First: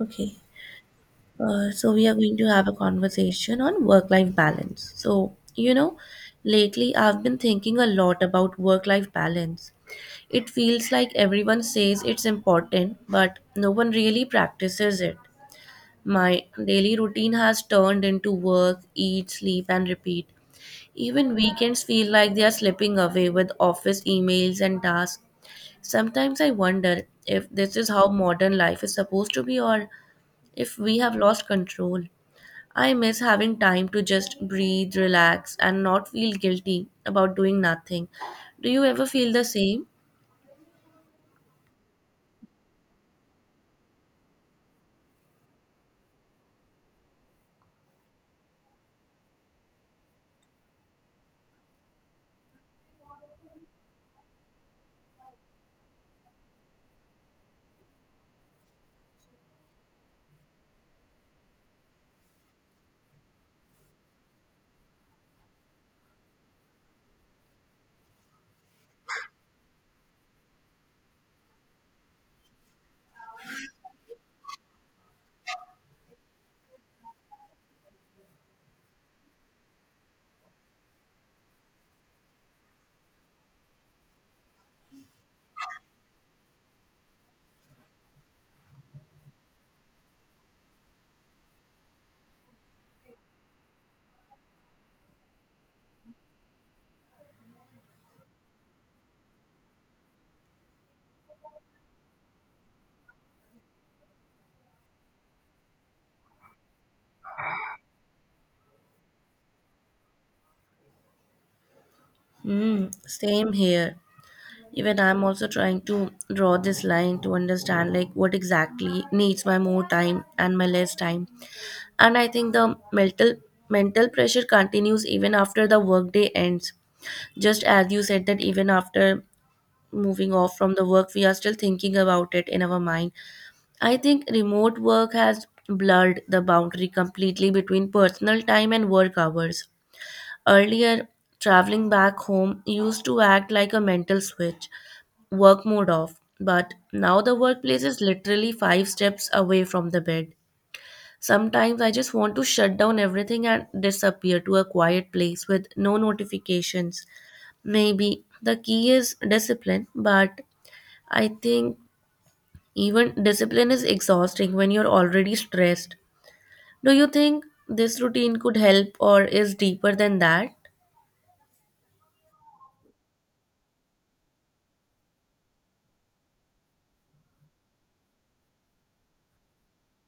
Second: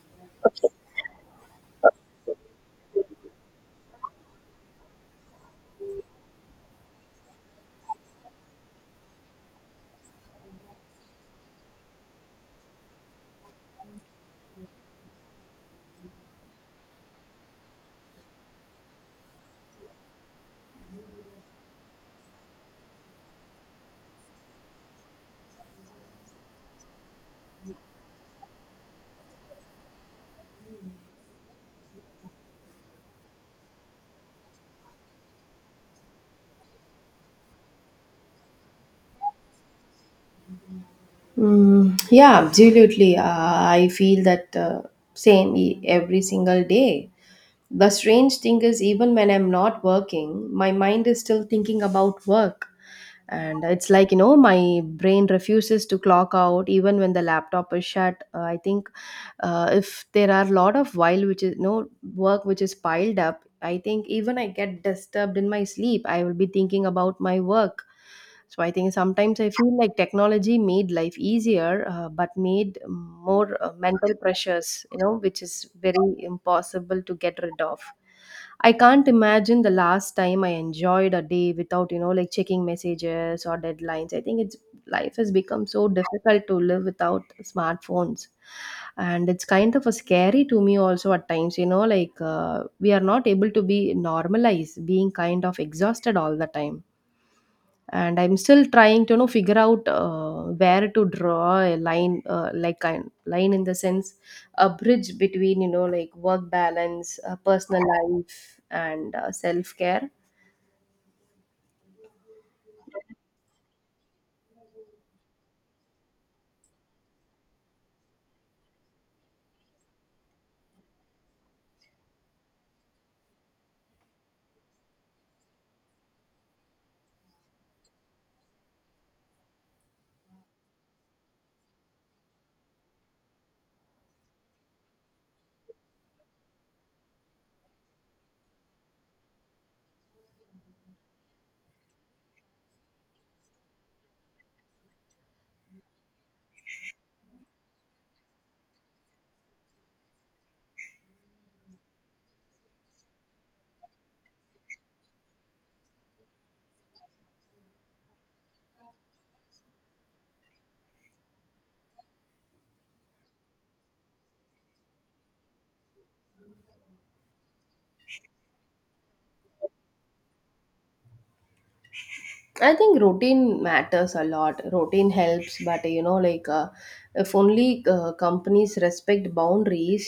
Okay, so we are going to have a conversation on work-life balance. So, lately I've been thinking a lot about work-life balance. It feels like everyone says it's important, but no one really practices it. My daily routine has turned into work, eat, sleep, and repeat. Even weekends feel like they are slipping away with office emails and tasks. Sometimes I wonder if this is how modern life is supposed to be or if we have lost control. I miss having time to just breathe, relax, and not feel guilty about doing nothing. Do you ever feel the same? Yeah, absolutely. I feel that every single day. The strange thing is, even when I'm not working, my mind is still thinking about work. And it's like, my brain refuses to clock out even when the laptop is shut. I think if there are a lot of while, which is no work which is piled up, I think even I get disturbed in my sleep, I will be thinking about my work. So I think sometimes I feel like technology made life easier, but made more mental pressures, you know, which is very impossible to get rid of. I can't imagine the last time I enjoyed a day without, like checking messages or deadlines. I think it's Life has become so difficult to live without smartphones. And it's kind of a scary to me also at times, you know, we are not able to be normalized being kind of exhausted all the time, and I'm still trying to, you know, figure out, where to draw a line like kind line in the sense, a bridge between, you know, like work balance, personal life, and self care. Hmm, same here. Even I'm also trying to draw this line to understand like what exactly needs my more time and my less time. And I think the mental pressure continues even after the workday ends. Just as you said that even after moving off from the work we are still thinking about it in our mind. I think remote work has blurred the boundary completely between personal time and work hours. Earlier, traveling back home used to act like a mental switch, work mode off, but now the workplace is literally five steps away from the bed. Sometimes I just want to shut down everything and disappear to a quiet place with no notifications. Maybe the key is discipline, but I think even discipline is exhausting when you're already stressed. Do you think this routine could help or is deeper than that? I think routine matters a lot. Routine helps, but you know if only companies respect boundaries,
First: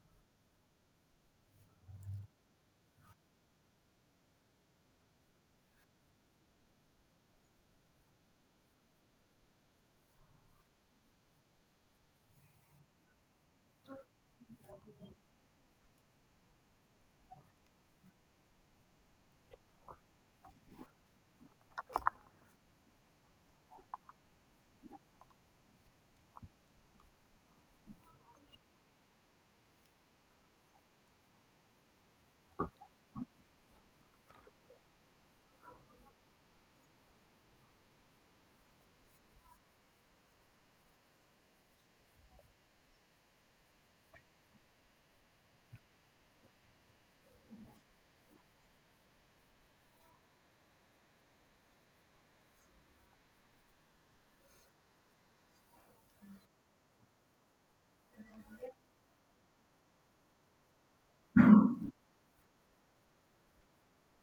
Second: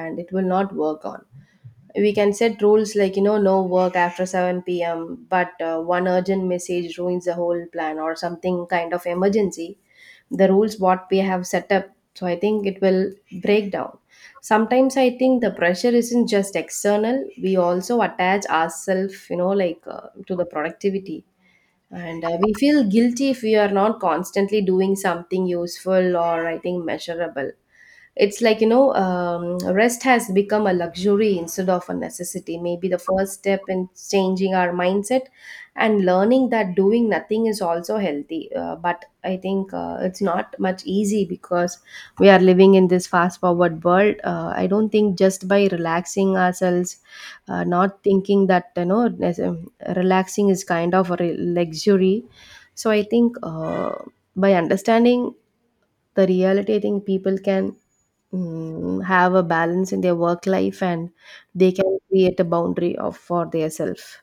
and it will not work on. We can set rules like, you know, no work after 7 p.m., but one urgent message ruins the whole plan, or something kind of emergency, the rules what we have set up, so I think it will break down. Sometimes I think the pressure isn't just external. We also attach ourselves, you know, to the productivity, and we feel guilty if we are not constantly doing something useful or, I think, measurable. It's like, rest has become a luxury instead of a necessity. Maybe the first step in changing our mindset and learning that doing nothing is also healthy. But I think it's not much easy because we are living in this fast forward world. I don't think just by relaxing ourselves, not thinking that, relaxing is kind of a luxury. So I think by understanding the reality, I think people can, have a balance in their work life, and they can create a boundary of for their self.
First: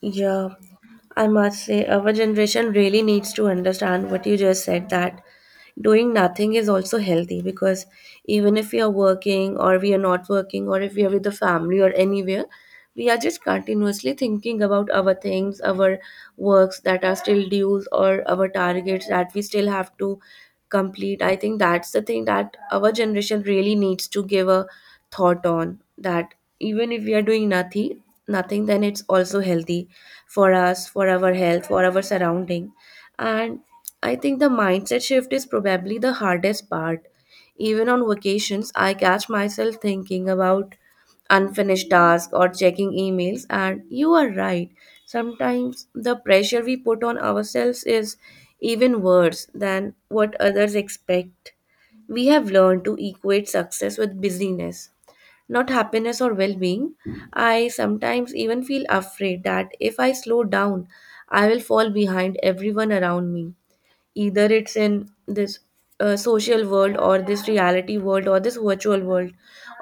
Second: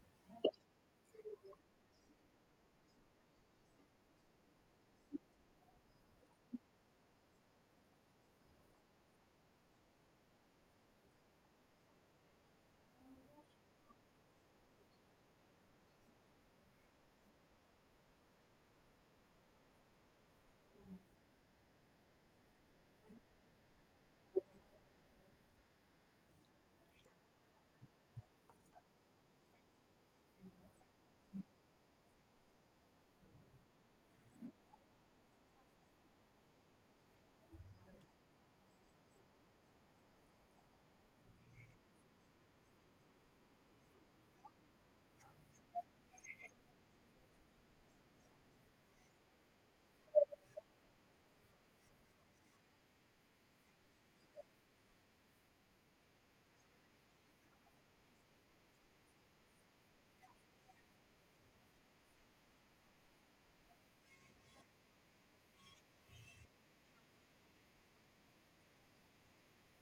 Yeah, I must say, our generation really needs to understand what you just said that doing nothing is also healthy because even if we are working or we are not working or if we are with the family or anywhere we are just continuously thinking about our things, our works that are still dues or our targets that we still have to complete. I think that's the thing that our generation really needs to give a thought on, that even if we are doing nothing then it's also healthy for us, for our health, for our surrounding. And I think the mindset shift is probably the hardest part. Even on vacations, I catch myself thinking about unfinished tasks or checking emails, and you are right. Sometimes the pressure we put on ourselves is even worse than what others expect. We have learned to equate success with busyness, not happiness or well being. I sometimes even feel afraid that if I slow down, I will fall behind everyone around me, either it's in this social world or this reality world or this virtual world,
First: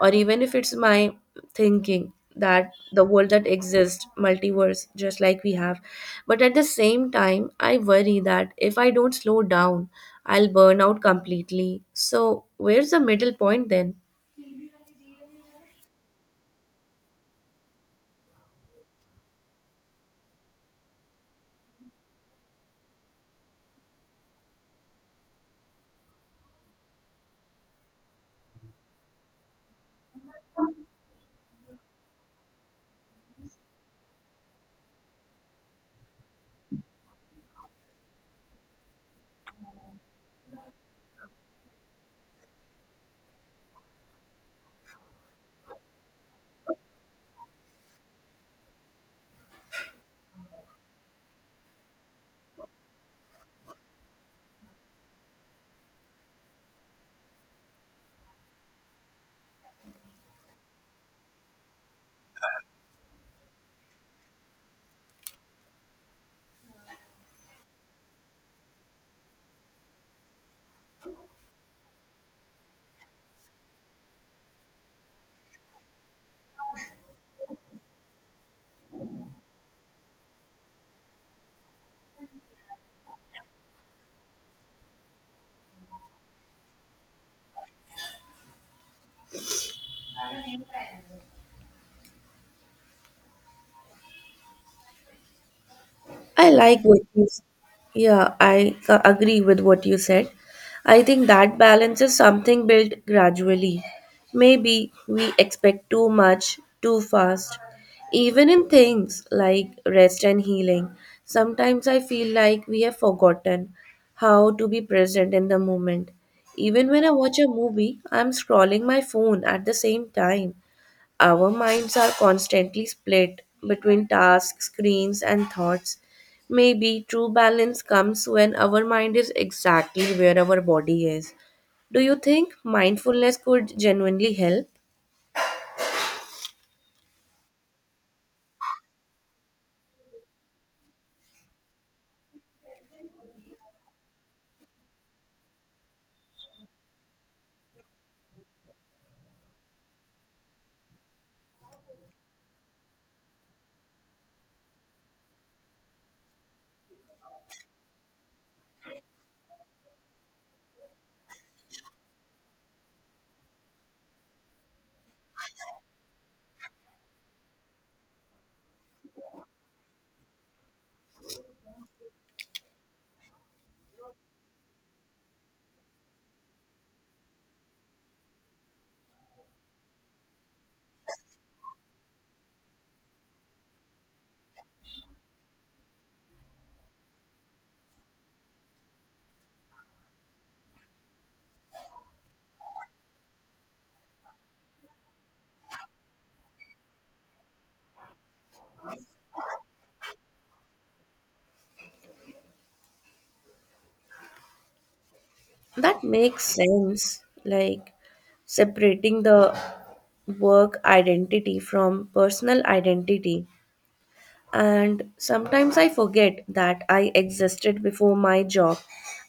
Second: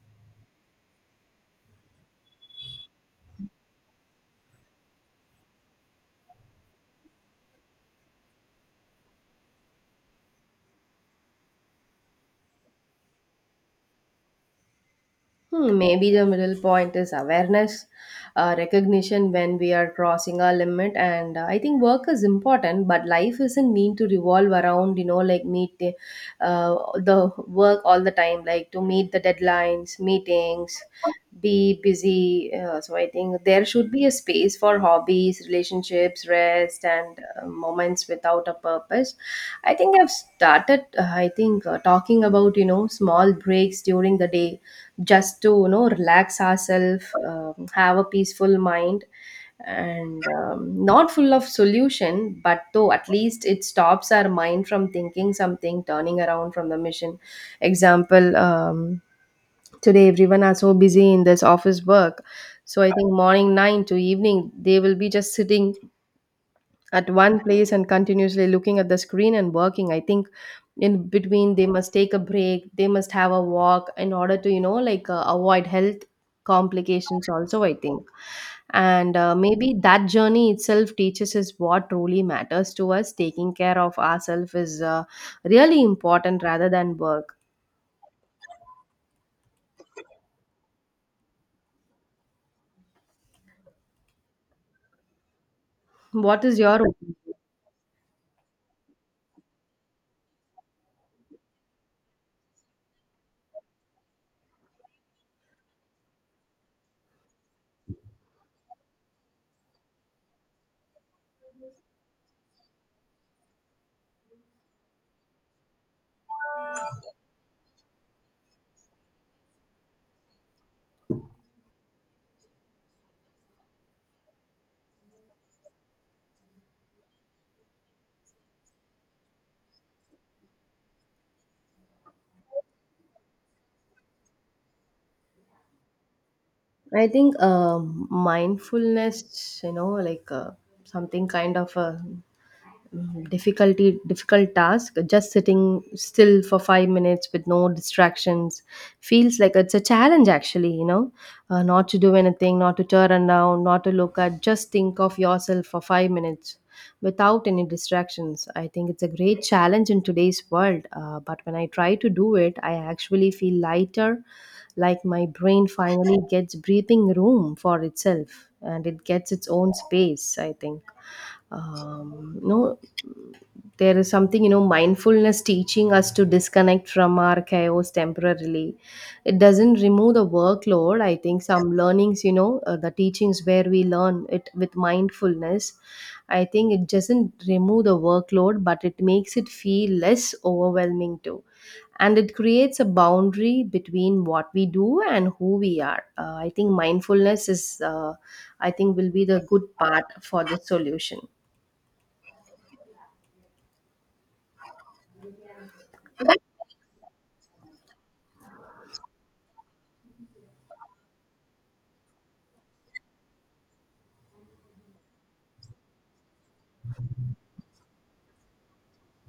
or even if it's my thinking that the world that exists multiverse just like we have. But at the same time I worry that if I don't slow down, I'll burn out completely. So where's the middle point then? Hmm, maybe the middle point is awareness, recognition when we are crossing our limit, and I think work is important, but life isn't mean to revolve around, you know, like meet the work all the time, like to meet the deadlines, meetings, be busy. So I think there should be a space for hobbies, relationships, rest, and moments without a purpose. I've started talking about, you know, small breaks during the day just to, you know, relax ourselves, have a peaceful mind, and not full of solution, but though at least it stops our mind from thinking something, turning around from the mission. Example, today everyone are so busy in this office work, so I think morning 9 to evening they will be just sitting at one place and continuously looking at the screen and working. I think in between they must take a break, they must have a walk in order to, you know, avoid health complications also, I think. And maybe that journey itself teaches us what truly matters to us. Taking care of ourselves is really important rather than work. What I is your like what opinion? you s- Yeah, I agree with what you said. I think that balance is something built gradually. Maybe we expect too much too fast. Even in things like rest and healing, sometimes I feel like we have forgotten how to be present in the moment. Even when I watch a movie, I'm scrolling my phone at the same time. Our minds are constantly split between tasks, screens, and thoughts. Maybe true balance comes when our mind is exactly where our body is. Do you think mindfulness could genuinely help? I think mindfulness, you know something kind of a Mhm. Difficult task. Just sitting still for 5 minutes with no distractions feels like it's a challenge, actually, you know. Not to do anything, not to turn around, not to look at, just think of yourself for 5 minutes without any distractions. I think it's a great challenge in today's world. But when I try to do it, I actually feel lighter, like my brain finally gets breathing room for itself and it gets its own space. I think, no, there is something, you know, mindfulness teaching us to disconnect from our chaos temporarily. It doesn't remove the workload. I think some learnings, you know, the teachings where we learn it with mindfulness, I think it doesn't remove the workload, but it makes it feel less overwhelming too, and it creates a boundary between what we do and who we are. I think mindfulness is, I think, will be the good part for the solution. That makes sense. Like separating the work identity from personal identity. And sometimes I forget that I existed before my job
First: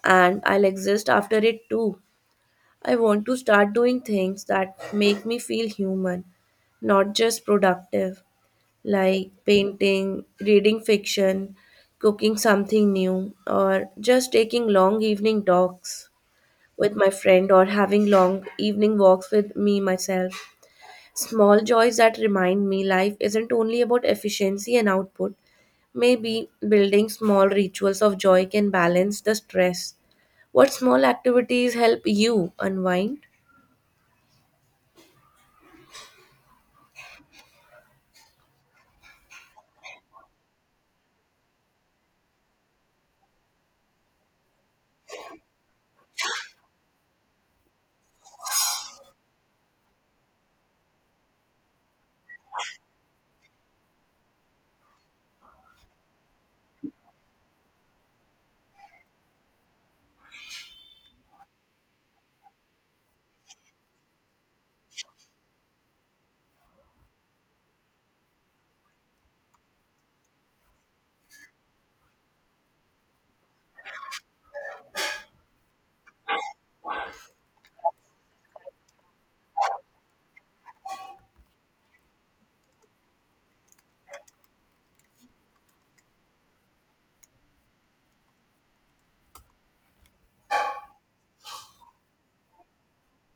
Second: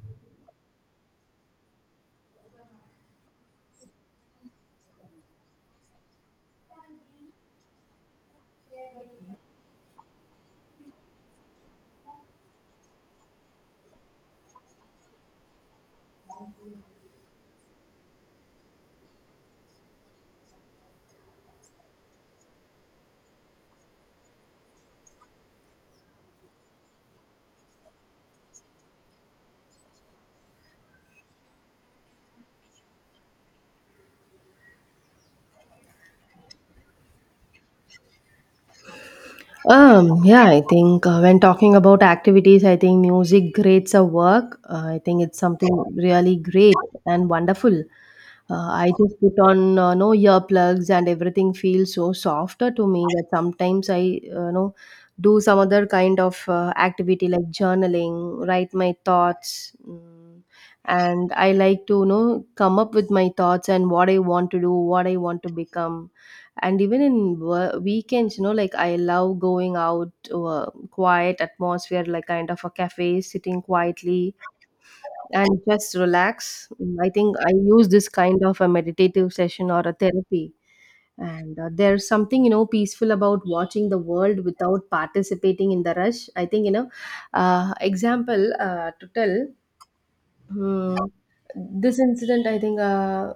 and I'll exist after it too. I want to start doing things that make me feel human, not just productive, like painting, reading fiction, cooking something new, or just taking long evening talks with my friend or having long evening walks with me myself. Small joys that remind me life isn't only about efficiency and output. Maybe building small rituals of joy can balance the stress. What small activities help you unwind? Yeah, I think when talking about activities, I think music creates a work. I think it's something really great and wonderful. I just put on no earplugs and everything feels so softer to me, that sometimes I know do some other kind of activity like journaling, write my thoughts, and I like to, you know, come up with my thoughts and what I want to do, what I want to become. And even in weekends, you know, like I love going out to a quiet atmosphere, like kind of a cafe, sitting quietly and just relax. I think I use this kind of a meditative session or a therapy, and there's something, you know, peaceful about watching the world without participating in the rush. I think, you know, example, to tell Hmm. This incident, I think,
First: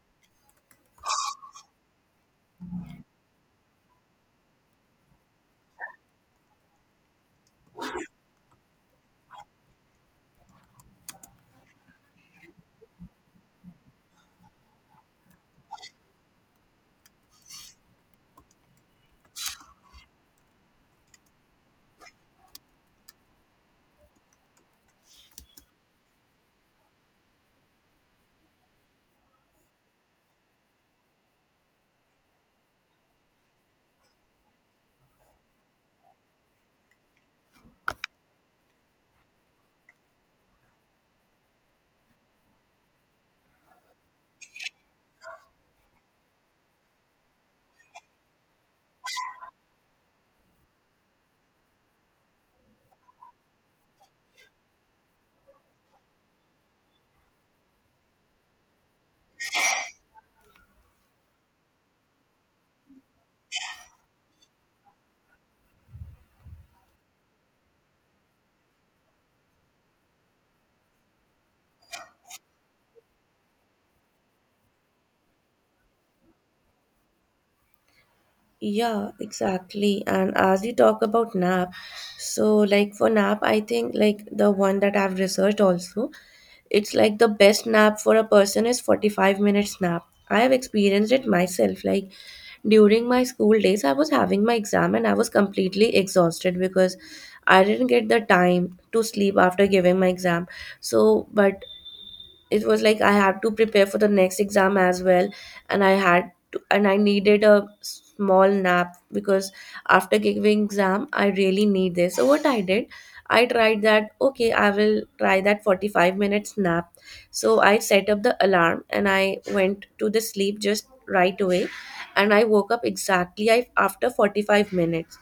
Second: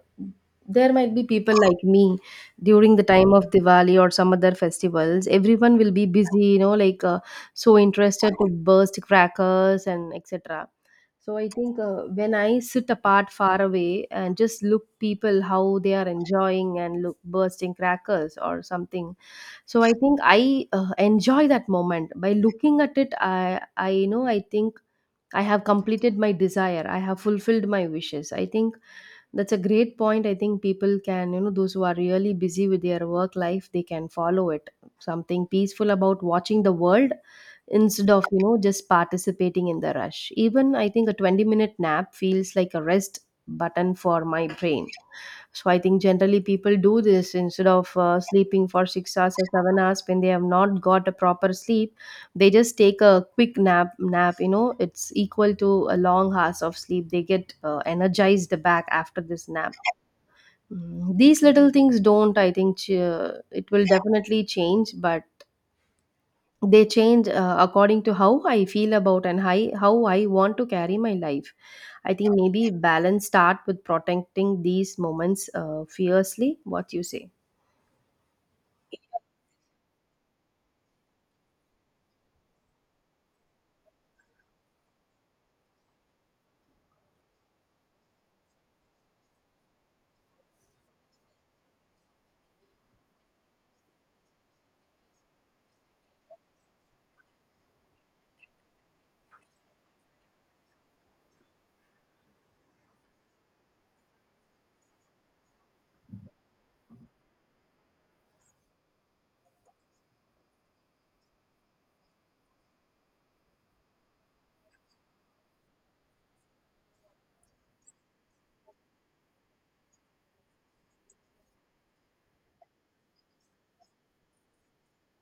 there might be people like me during the time of Diwali or some other festivals. Everyone will be busy, you know, so interested to burst crackers and etc. So I think when I sit apart far away and just look people how they are enjoying and look bursting crackers or something. So I think I enjoy that moment by looking at it. I know, I think I have completed my desire. I have fulfilled my wishes. I think that's a great point. I think people can, you know, those who are really busy with their work life, they can follow it. Something peaceful about watching the world instead of, you know, just participating in the rush. Even I think a 20-minute nap feels like a rest button for my brain. So I think generally people do this instead of sleeping for 6 hours or 7 hours. When they have not got a proper sleep, they just take a quick nap, you know, it's equal to a long hours of sleep. They get energized back after this nap. These little things don't, it will definitely change, but they change according to how I feel about and how I want to carry my life. I think maybe balance start with protecting these moments fiercely, what you say. Yeah, exactly. And as you talk about nap, so like for nap, I think like the one that I've researched also, it's like the best nap for a person is 45 minutes nap. I have experienced it myself. Like during my school days, I was having my exam and I was completely exhausted because I didn't get the time to sleep after giving my exam. So, but it was like I had to prepare for the next exam as well, and I had to, and I needed a small nap because after giving exam I really need this. So what I did, I tried that. Okay, I will try that 45 nap. So I set up the alarm and I went to the sleep just right away, and I woke up exactly after 45,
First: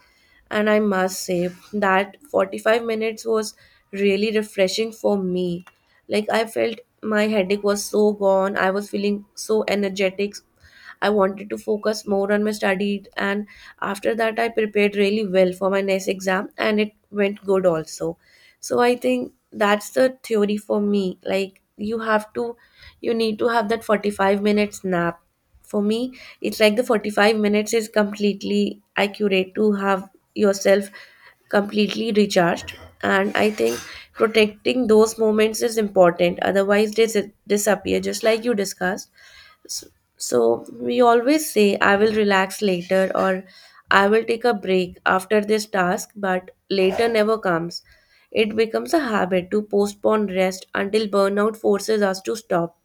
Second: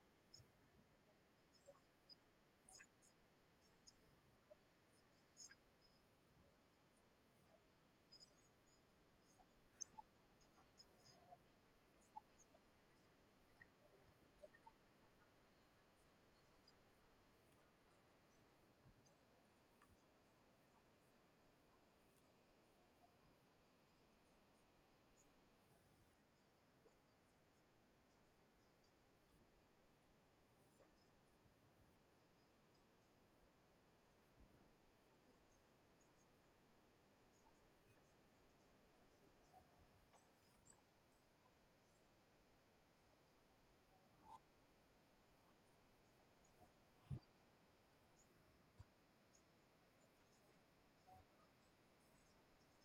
and I must say that 45 minutes was really refreshing for me. Like I felt my headache was so gone, I was feeling so energetic. I wanted to focus more on my studies, and after that, I prepared really well for my next exam, and it went good also. So I think that's the theory for me. Like you have to, you need to have that 45 nap. For me, it's like the 45 is completely accurate to have yourself completely recharged. And I think protecting those moments is important, otherwise they disappear, just like you discussed. So, so we always say, I will relax later or I will take a break after this task, but later never comes. It becomes a habit to postpone rest until burnout forces us to stop.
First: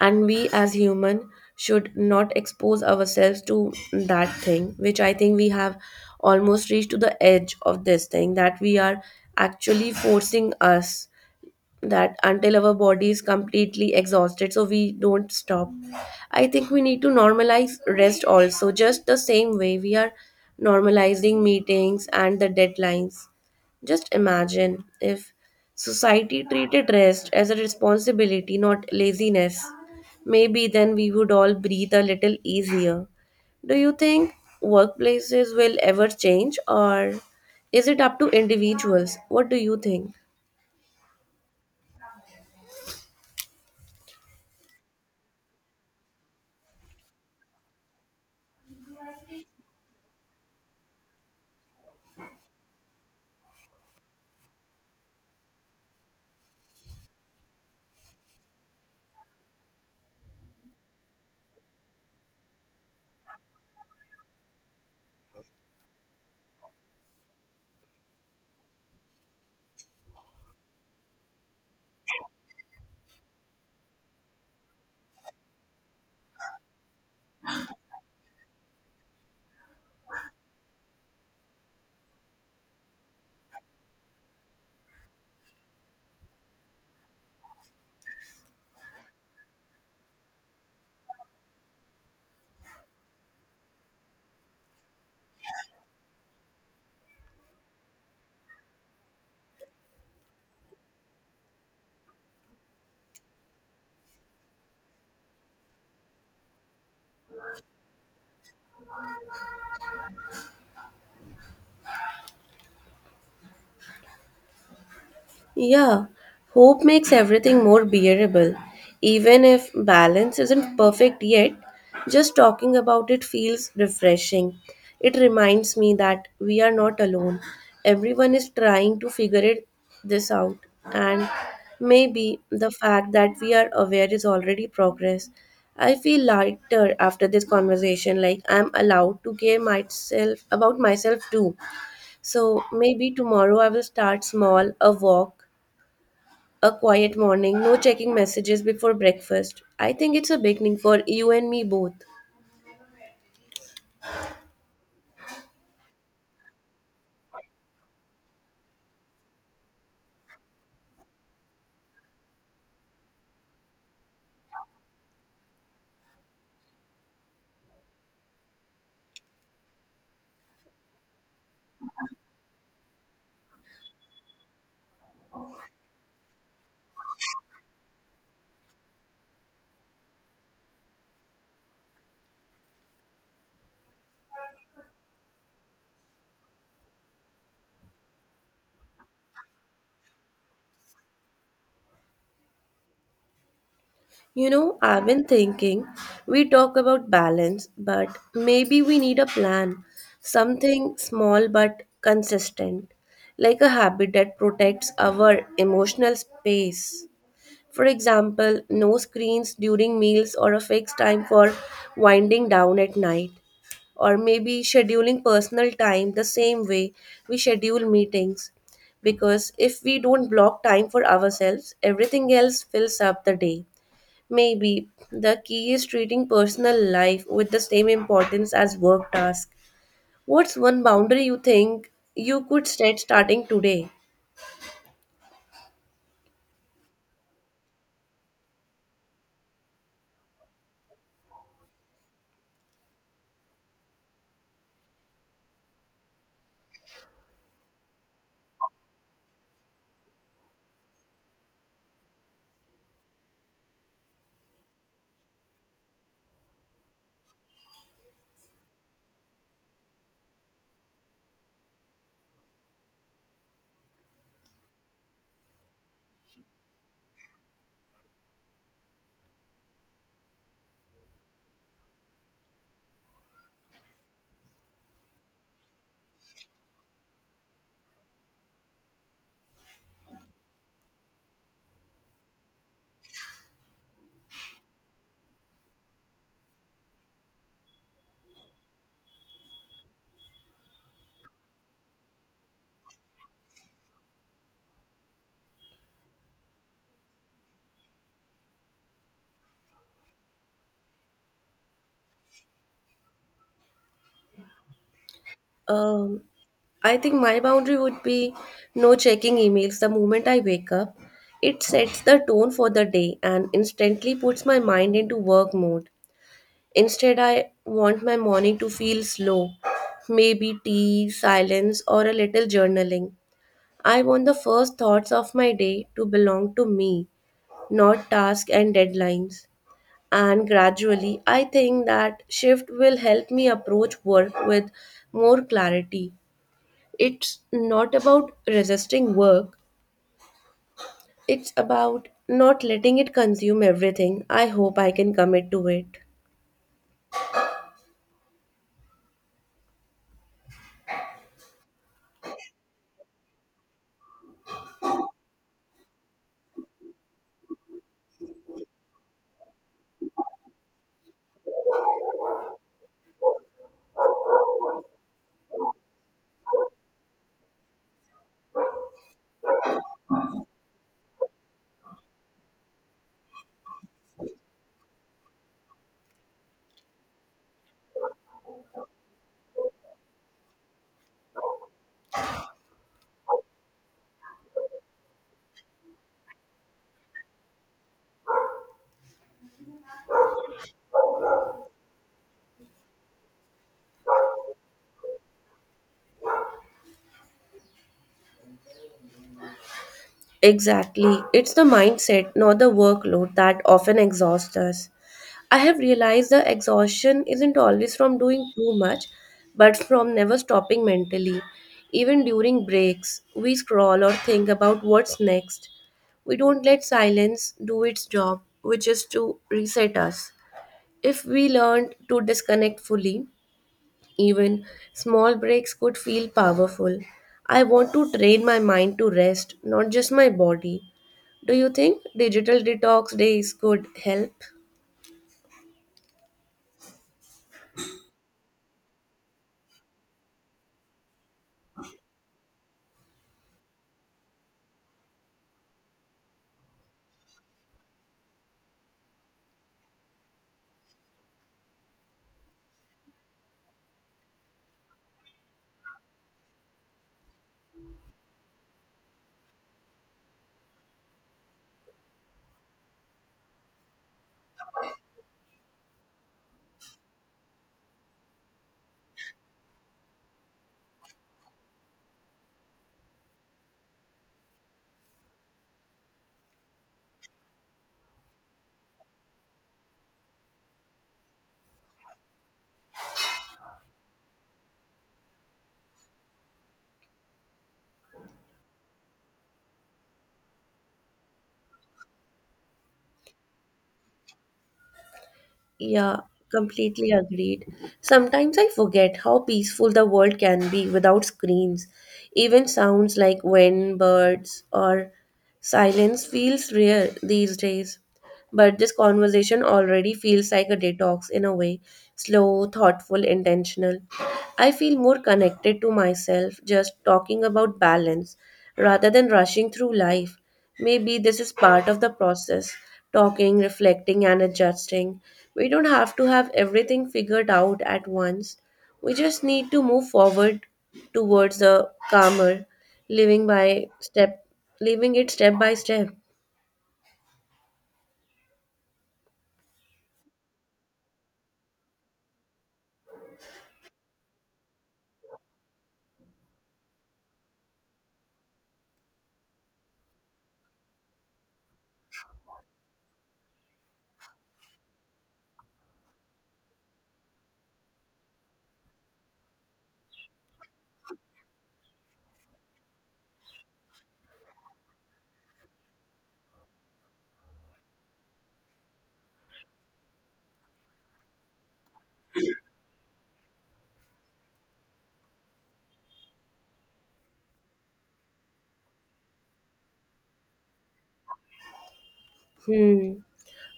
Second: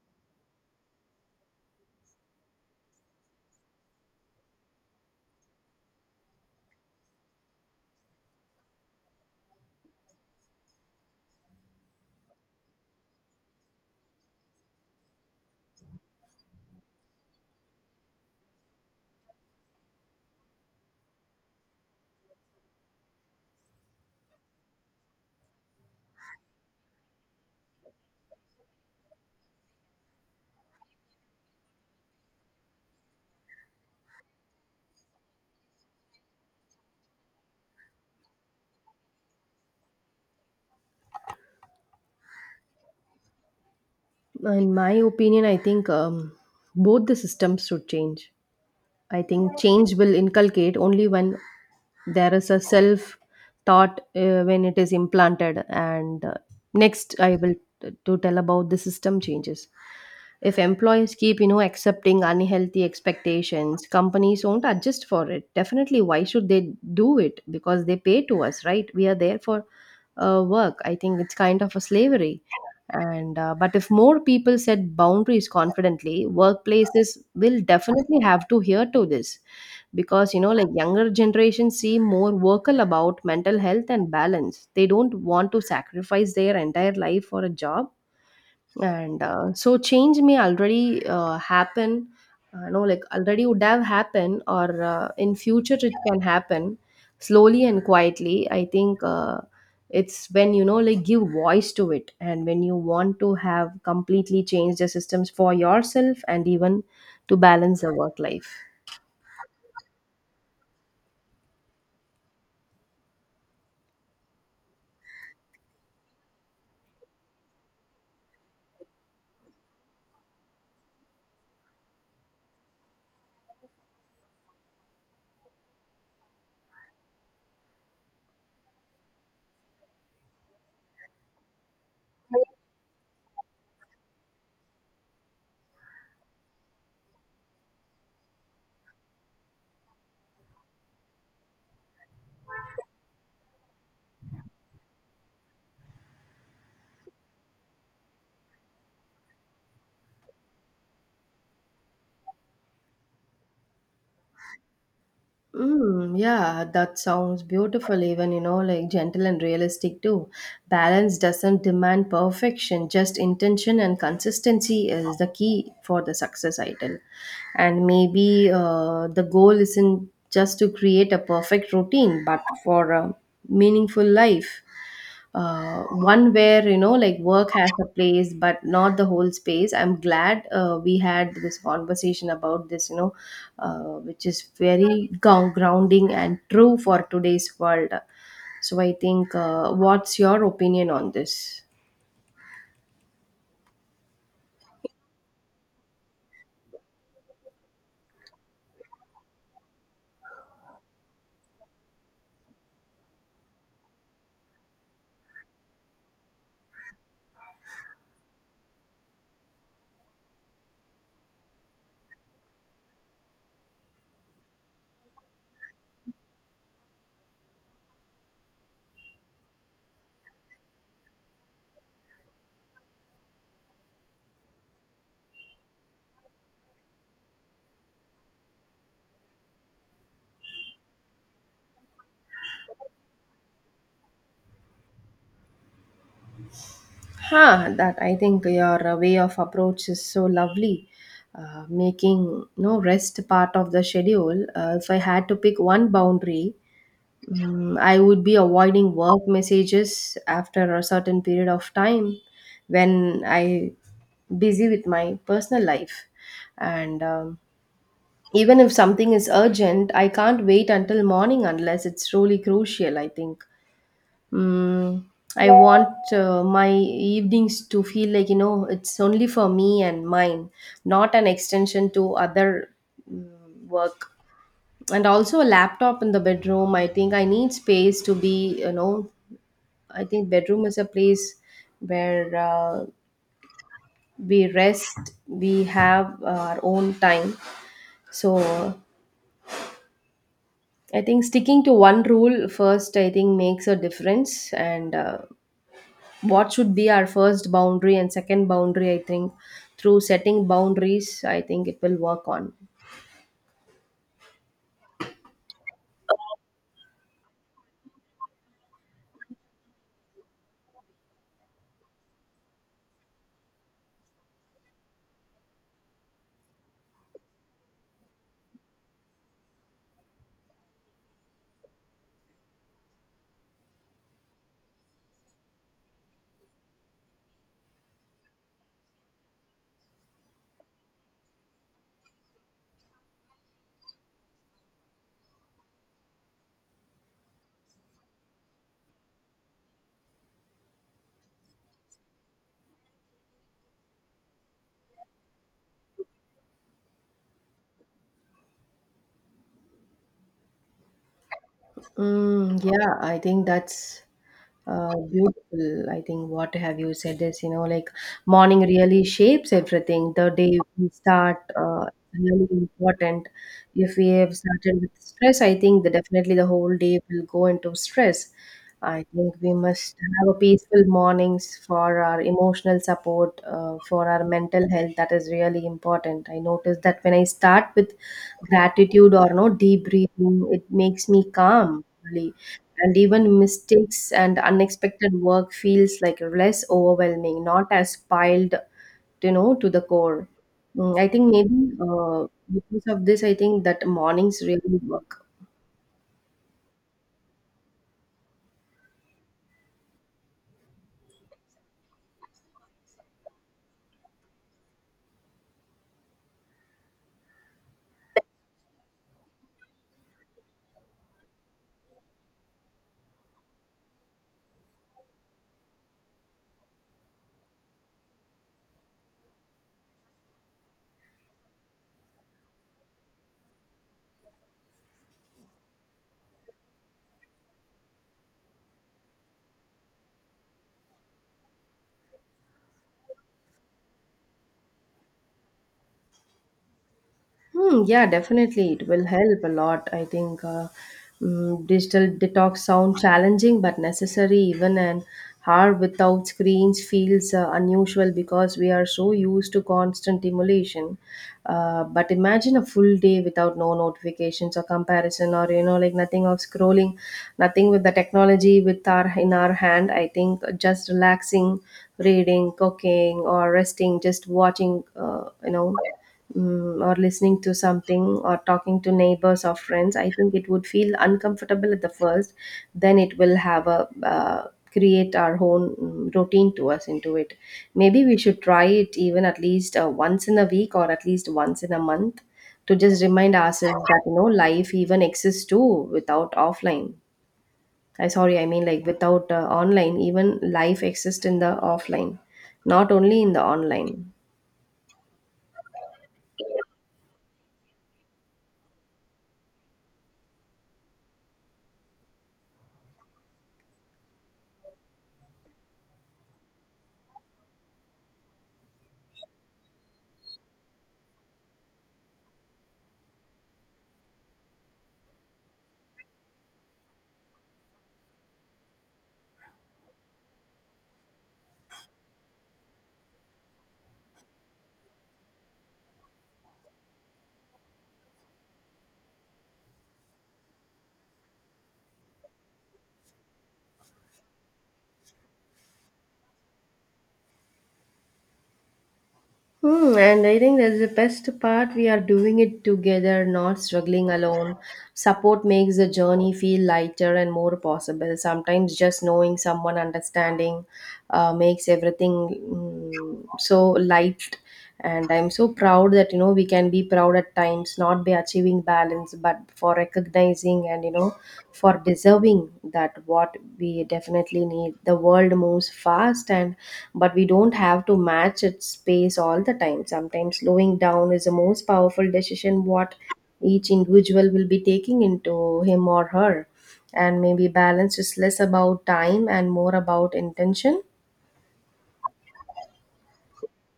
And we as human should not expose ourselves to that thing, which I think we have almost reached to the edge of this thing, that we are actually forcing us that until our body is completely exhausted so we don't stop. I think we need to normalize rest also, just the same way we are normalizing meetings and the deadlines. Just imagine if society treated rest as a responsibility, not laziness. Maybe then we would all breathe a little easier. Do you think workplaces will ever change or is it up to individuals? What do you think? In my opinion, I think, both the systems should change. I think change will inculcate only when there is a self thought, when it is implanted. And next, I will to tell about the system changes. If employees keep, you know, accepting unhealthy expectations, companies won't adjust for it. Definitely, why should they do it? Because they pay to us, right? We are there for work. I think it's kind of a slavery, and but if more people set boundaries confidently, workplaces will definitely have to hear to this, because you know, like younger generations seem more vocal about mental health and balance. They don't want to sacrifice their entire life for a job, and so change may already happen, no like already would have happened, or in future it can happen slowly and quietly. I think it's when, you know, like give voice to it, and when you want to have completely changed the systems for yourself and even to balance the work life. Yeah, hope makes everything more bearable. Even if balance isn't perfect yet, just talking about it feels refreshing. It reminds me that we are not alone. Everyone is trying to figure it this out, and maybe the fact that we are aware is already progress. I feel lighter after this conversation, like I'm allowed to care myself about myself too. So maybe tomorrow I will start small, a walk, a quiet morning, no checking messages before breakfast. I think it's a beginning for you and me both. Yeah, that sounds beautiful, even you know, like gentle and realistic too. Balance doesn't demand perfection, just intention and consistency is the key for the success idol. And maybe the goal isn't just to create a perfect routine, but for a meaningful life. One where, you know, like work has a place but not the whole space. I'm glad we had this conversation about this, you know, which is very grounding and true for today's world. So I think, what's your opinion on this? You know, I've been thinking we talk about balance, but maybe we need a plan. Something small but consistent, like a habit that protects our emotional space. For example, no screens during meals or a fixed time for winding down at night. Or maybe scheduling personal time the same way we schedule meetings. Because if we don't block time for ourselves, everything else fills up the day. Maybe the key is treating personal life with the same importance as work tasks. What's one boundary you think you could set starting today? Huh, that I think your way of approach is so lovely, making no rest part of the schedule. If I had to pick one boundary, I would be avoiding work messages after a certain period of time when I busy with my personal life and. Even if something is urgent, I can't wait until morning unless it's really crucial, I think. Mm, I want my evenings to feel like, you know, it's only for me and mine, not an extension to other mm, work. And also a laptop in the bedroom. I think I need space to be, you know, I think bedroom is a place where we rest, we have our own time. So I think sticking to one rule first, I think makes a difference. And what should be our first boundary and second boundary, I think through setting boundaries, I think it will work on. Um, I think my boundary would be no checking emails the moment I wake up. It sets the tone for the day and instantly puts my mind into work mode. Instead, I want my morning to feel slow, maybe tea, silence, or a little journaling. I want the first thoughts of my day to belong to me, not tasks and deadlines. And gradually, I think that shift will help me approach work with more clarity. It's not about resisting work, it's about not letting it consume everything. I hope I can commit to it. Mm, yeah, I think that's beautiful. I think what have you said is, you know, like morning really shapes everything. The day we start really important. If we have started with stress, I think that definitely the whole day will go into stress. I think we must have a peaceful mornings for our emotional support, for our mental health. That is really important. I notice that when I start with gratitude or no deep breathing, it makes me calm regularly, and even mistakes and unexpected work feels like less overwhelming, not as piled, you know, to the core. I think maybe uh, because of this, I think that mornings really work. Exactly. It's the mindset, not the workload, that often exhausts us. I have realized the exhaustion isn't always from doing too much, but from never stopping mentally. Even during breaks, we scroll or think about what's next. We don't let silence do its job, which is to reset us. If we learned to disconnect fully, even small breaks could feel powerful. I want to train my mind to rest, not just my body. Do you think digital detox days could help? Hmm, yeah, definitely. It will help a lot. I think digital detox sound challenging but necessary. Even an hour without screens feels unusual because we are so used to constant stimulation. But imagine a full day without no notifications or comparison, or you know, like nothing of scrolling, nothing with the technology with our in our hand. I think just relaxing, reading, cooking, or resting, just watching. You know, or listening to something or talking to neighbors or friends, I think it would feel uncomfortable at the first, then it will have a uh, create our own routine to us into it. Maybe we should try it even at least once in a week or at least once in a month, to just remind ourselves that, you know, life even exists too without offline. I sorry, I mean like without online, even life exists in the offline, not only in the online. Yeah, completely agreed. Sometimes I forget how peaceful the world can be without screens. Even sounds like wind, birds, or silence feels rare these days. But this conversation already feels like a detox in a way, slow, thoughtful, intentional. I feel more connected to myself just talking about balance rather than rushing through life. Maybe this is part of the process, talking, reflecting, and adjusting. We don't have to have everything figured out at once. We just need to move forward towards a calmer living by step, living it step by step. Hmm, and I think that's the best part. We are doing it together, not struggling alone. Support makes the journey feel lighter and more possible. Sometimes just knowing someone understanding makes everything so light. And I'm so proud that, you know, we can be proud at times, not by achieving balance but for recognizing, and you know, for deserving that what we definitely need. The world moves fast, and but we don't have to match its pace all the time. Sometimes slowing down is the most powerful decision what each individual will be taking into him or her. And maybe balance is less about time and more about intention. Hmm.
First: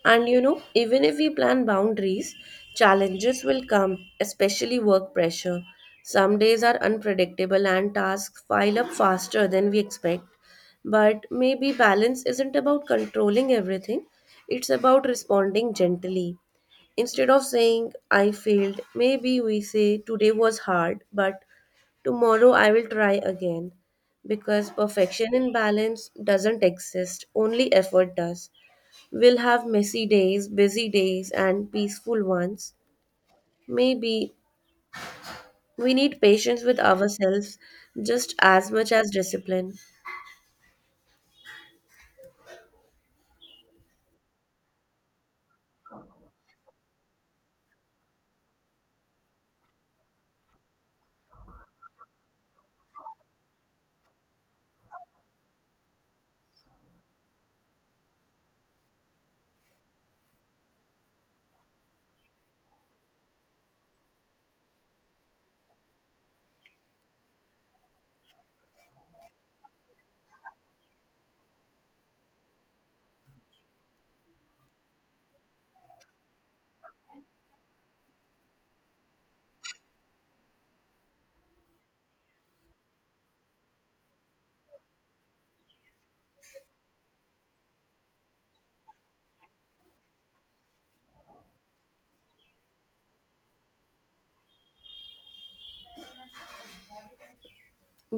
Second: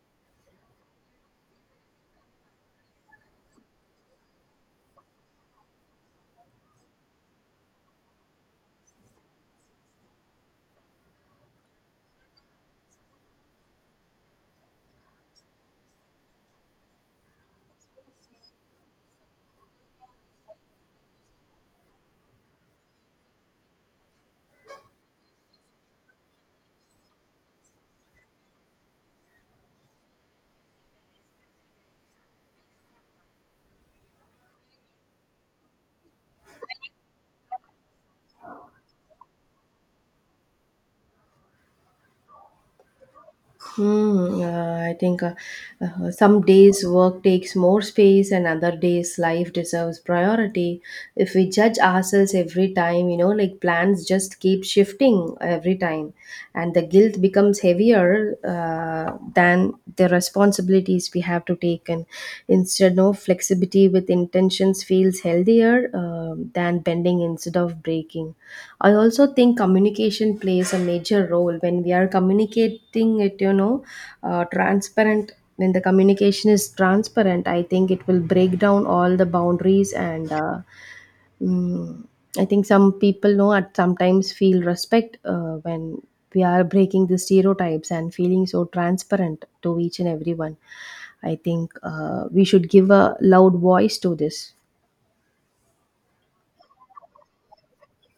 And you know, even if we plan boundaries, challenges will come, especially work pressure. Some days are unpredictable and tasks pile up faster than we expect. But maybe balance isn't about controlling everything, it's about responding gently. Instead of saying, I failed, maybe we say, today was hard, but tomorrow I will try again. Because perfection in balance doesn't exist, only effort does. We'll have messy days, busy days, and peaceful ones. Maybe we need patience with ourselves just as much as discipline. Hmm. I think Some days work takes more space, and other days life deserves priority. If we judge ourselves every time, you know, like plans just keep shifting every time, and the guilt becomes heavier than the responsibilities we have to take. And instead, no flexibility with intentions feels healthier than bending instead of breaking. I also think communication plays a major role when we are communicating it, you know, transparent. When the communication is transparent, I think it will break down all the boundaries, and mm, I think some people know at sometimes feel respect when we are breaking the stereotypes and feeling so transparent to each and everyone. I think we should give a loud voice to this.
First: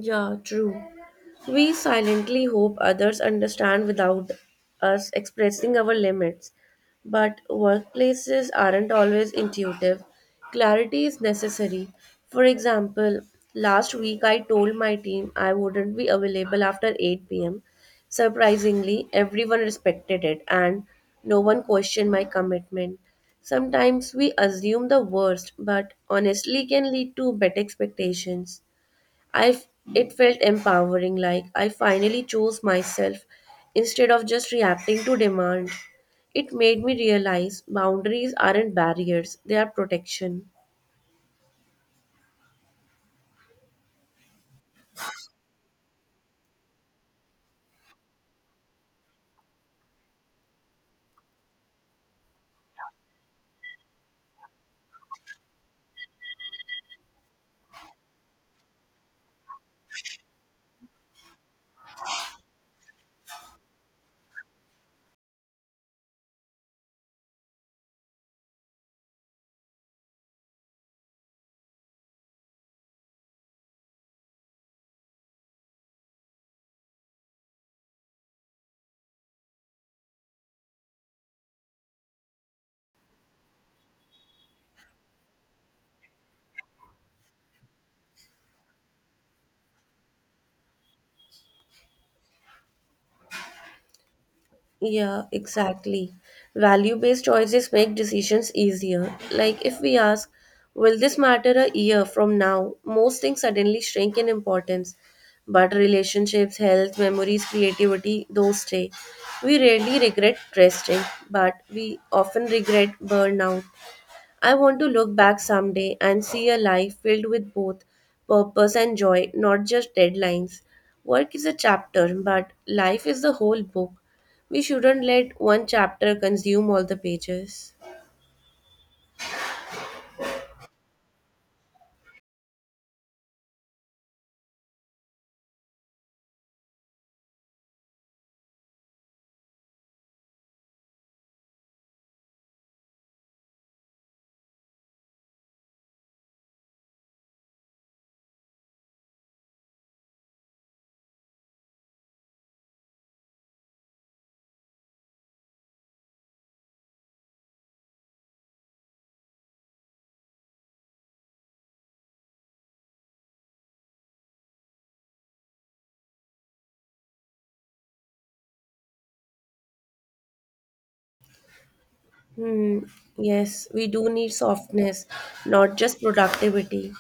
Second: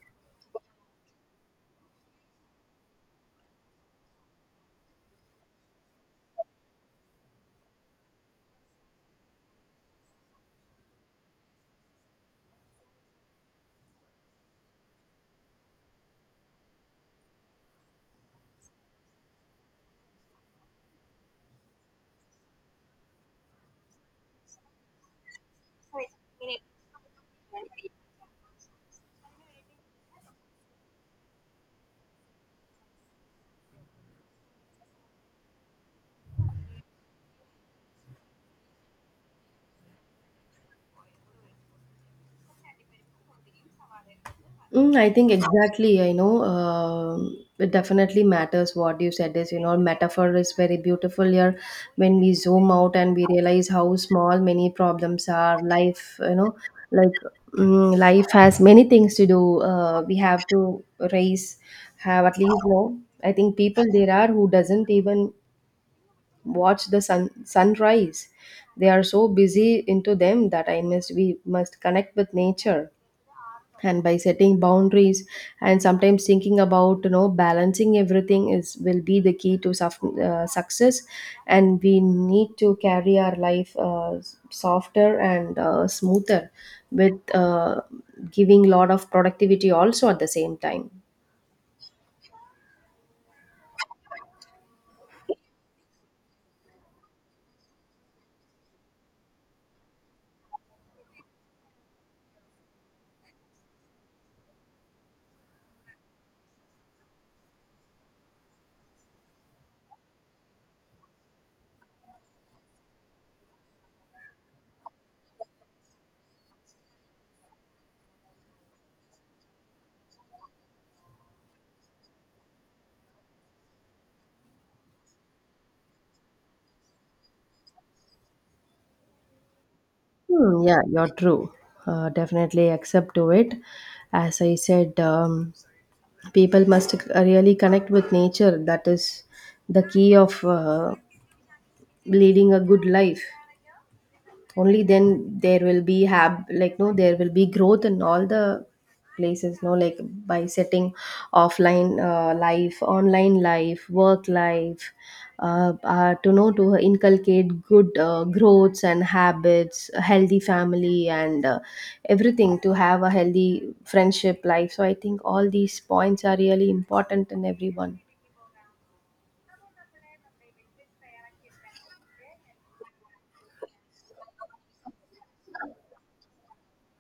Yeah, true. We silently hope others understand without us expressing our limits. But workplaces aren't always intuitive. Clarity is necessary. For example, last week I told my team I wouldn't be available after 8 pm. Surprisingly, everyone respected it and no one questioned my commitment. Sometimes we assume the worst, but honestly can lead to better expectations. I f- it felt empowering, like I finally chose myself instead of just reacting to demand. It made me realize boundaries aren't barriers, they are protection. Mm, I think exactly. I know, it definitely matters. What you said is, you know, metaphor is very beautiful here when we zoom out and we realize how small many problems are. Life, you know, like life has many things to do. We have to raise, have at least, you know, I think people there are who doesn't even watch the sunrise. They are so busy into them that I must we must connect with nature, and by setting boundaries and sometimes thinking about, you know, balancing everything is will be the key to success. And we need to carry our life softer and smoother with giving lot of productivity also at the same time. Yeah, exactly. Value-based choices make decisions easier. Like if we ask, will this matter a year from now? Most things suddenly shrink in importance. But relationships, health, memories, creativity, those stay. We rarely regret resting, but we often regret burnout. I want to look back someday and see a life filled with both purpose and joy, not just deadlines. Work is a chapter, but life is the whole book. We shouldn't let one chapter consume all the pages. Hmm, yeah, you're true. Definitely accept to it. As I said, people must really connect with nature. That is the key of leading a good life. Only then there will be have, like, no, there will be growth in all the places, no, like by setting offline life, online life, work life, to know to inculcate good growths and habits, a healthy family, and everything to have a healthy friendship life. So I think all these points are really important in everyone. Hmm. Yes, we do need softness, not just productivity.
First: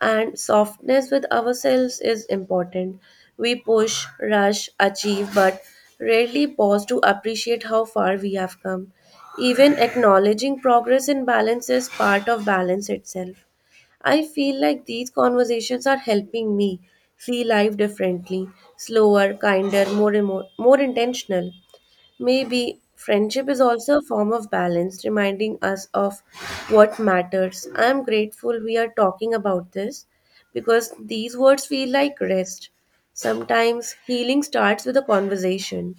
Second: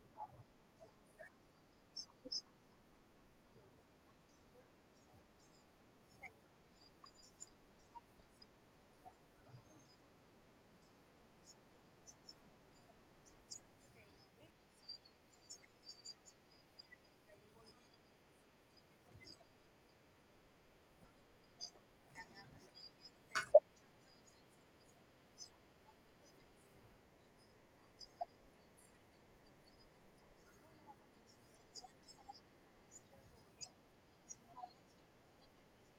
And softness with ourselves is important. We push, rush, achieve, but rarely pause to appreciate how far we have come. Even acknowledging progress in balance is part of balance itself. I feel like these conversations are helping me see life differently, slower, kinder, more more intentional. Maybe friendship is also a form of balance, reminding us of what matters. I am grateful we are talking about this because these words feel like rest. Sometimes healing starts with a conversation.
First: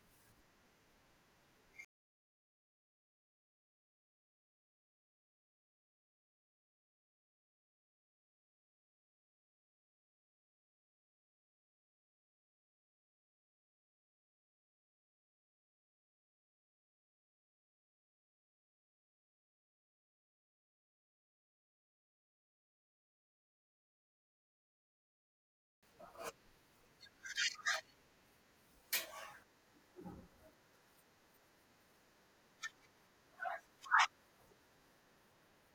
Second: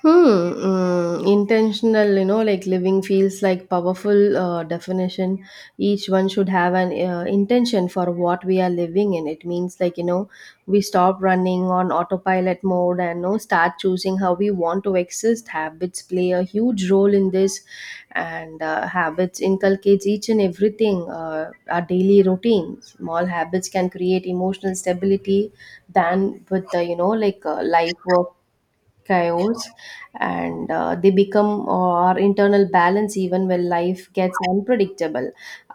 Hmm, mm, intentional, you know, like living feels like powerful definition. Each one should have an intention for what we are living in. It means, like, you know, we stop running on autopilot mode and, you know, start choosing how we want to exist. Habits play a huge role in this, and habits inculcates each and everything, our daily routine. Small habits can create emotional stability than with the, you know, like life work chaos, and they become our internal balance even when life gets unpredictable.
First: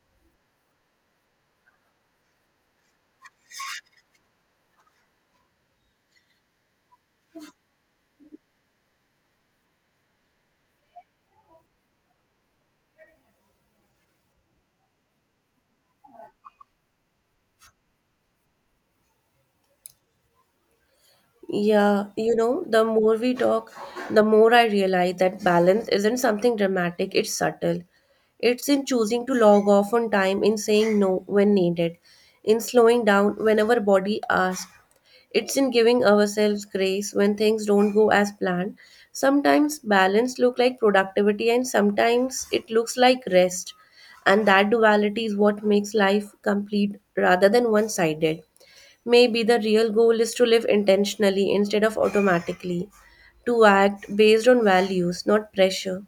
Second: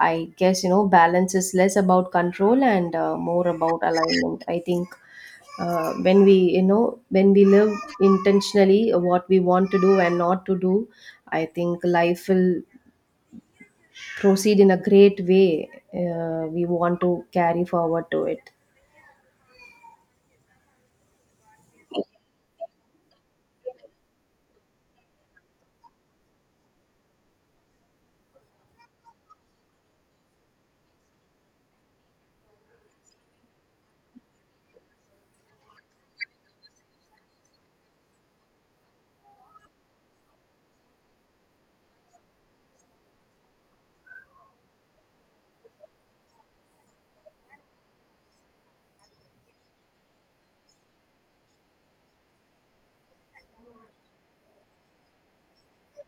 I guess, you know, balance is less about control and more about alignment, I think. When we, you know, when we live intentionally what we want to do and not to do, I think life will proceed in a great way we want to carry forward to it. Yeah, you know, the more we talk, the more I realize that balance isn't something dramatic, it's subtle. It's in choosing to log off on time, in saying no when needed, in slowing down whenever body asks. It's in giving ourselves grace when things don't go as planned. Sometimes balance look like productivity and sometimes it looks like rest. And that duality is what makes life complete rather than one-sided. Maybe the real goal is to live intentionally instead of automatically, to act based on values, not pressure.